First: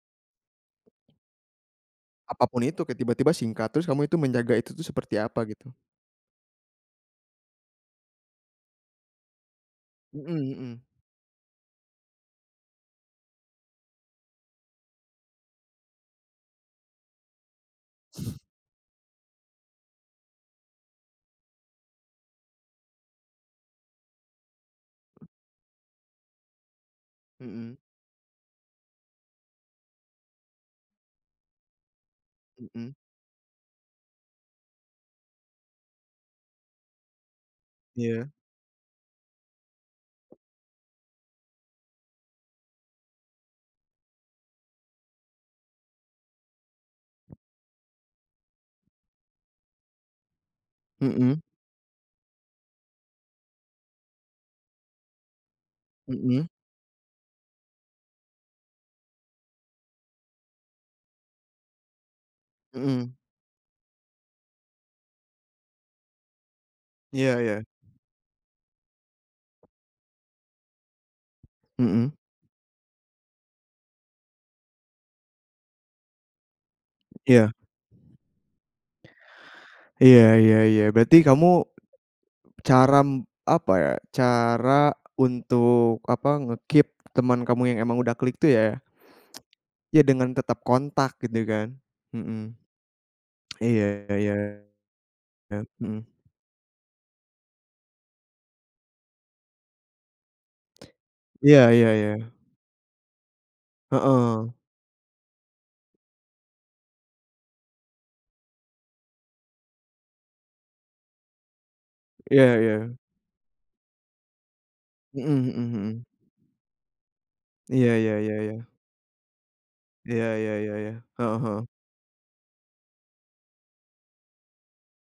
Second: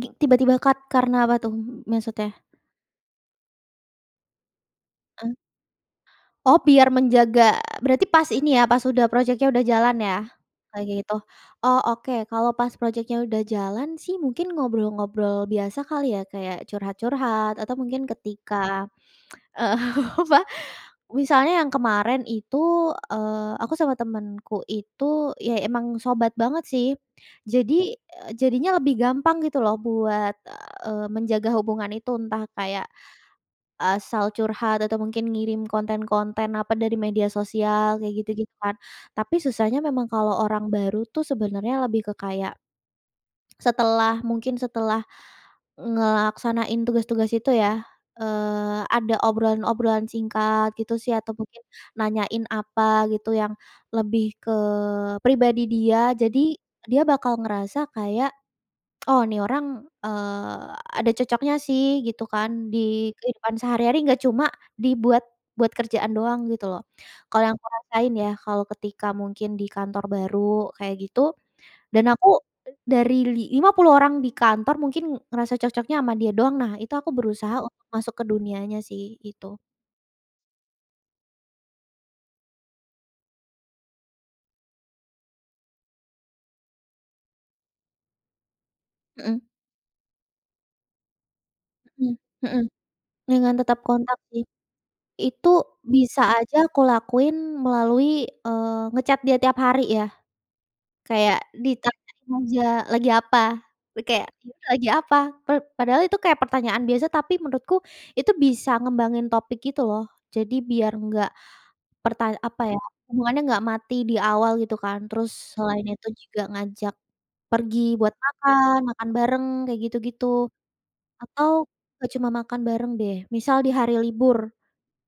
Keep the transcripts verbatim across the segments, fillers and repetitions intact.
Gi tiba-tiba cut karena apa tuh m maksudnya? Apapun itu. Kayak tiba-tiba singkat, terus kamu itu menjaga itu tuh seperti Eh. apa gitu? Oh, biar menjaga berarti pas ini ya, pas udah projeknya udah jalan ya, Mhm mhm. kayak gitu? Oh, oke. Kalau pas projeknya udah jalan sih mungkin ngobrol-ngobrol biasa kali ya? Kayak curhat-curhat atau mungkin ketika, eee, apa, misalnya yang kemarin itu, eee, aku sama temanku itu, iya emang sobat banget sih, Mhm. jadi, eee, jadinya lebih gampang gitu loh buat, eee, menjaga hubungan itu. Entah kayak Mhm. asal curhat atau mungkin ngirim konten-konten apa dari media sosial, kayak Iya. gitu-gitu kan, tapi susahnya memang kalau orang baru tuh sebenarnya lebih ke kayak setelah, mungkin setelah ngelaksanain tugas-tugas itu yah, eee, ada obrolan-obrolan singkat gitu sih atau Mhm. mungkin nanyain apa gitu yang lebih ke pribadi dia, Mhm. jadi dia bakal ngerasa kayak, "Oh ini orang," eee, "ada cocoknya sih." Gitu kan. Di Mhm. kehidupan sehari-hari enggak cuma dibuat buat kerjaan doang gitu loh, Iya kalau yang iya. aku rasain ya, kalau ketika mungkin di kantor baru kayak gitu dan Mhm. aku dari li lima puluh orang di kantor, mungkin ngerasa cocoknya sama dia doang, nah itu aku Iya. berusaha untuk masuk ke dunianya sih gitu. Iya iya iya, berarti kamu caram apa ya, cara untuk apa nge-keep teman kamu yang emang udah klik itu ya, Mhm. ya dengan tetap kontak gitu kan? Mhm Mhm. mhm. Dengan tetap Iya kontak iya. sih. Itu Kan heeh. bisa aja aku lakuin melalui, eee, nge-chat dia tiap hari ya. Kayak Iya di iya iya. tanyain aja lagi apa, itu kayak, Heeh. "Lu lagi apa?" Pa padahal itu kayak pertanyaan biasa, tapi menurutku itu bisa ngembangin topik gitu loh. Jadi biar enggak perta Iya apa ya, iya. hubungannya enggak mati di awal gitu kan, Mhm terus mhm selain mhm. itu juga ngajak Iya pergi iya buat iya iya. makan, makan bareng kayak Iya gitu-gitu, iya iya iya. Heeh atau heeh. enggak cuma makan bareng deh, misal di hari libur.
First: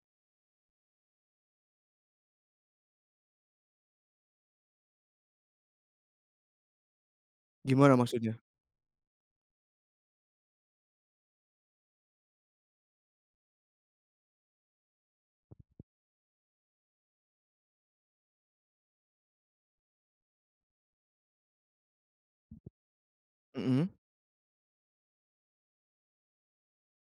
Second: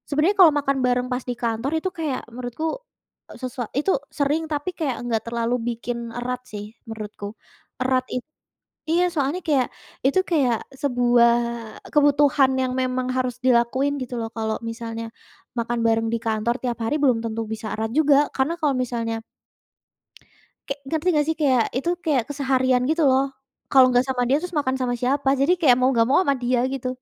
Sebenarnya kalau makan bareng pas di kantor itu kayak menurutku, eee, sesua itu sering tapi kayak enggak terlalu bikin erat sih menurutku. Gimana Erat it maksudnya? iya soalnya kayak itu kayak sebuah kebutuhan yang memang harus dilakuin gitu loh. Kalau misalnya makan bareng di kantor tiap hari belum tentu bisa erat juga karena kalau misalnya kek ngerti nggak sih? Kayak, itu kayak keseharian gitu loh. Kalau Mhm. nggak sama dia terus makan sama siapa? Jadi kayak mau enggak mau sama dia gitu.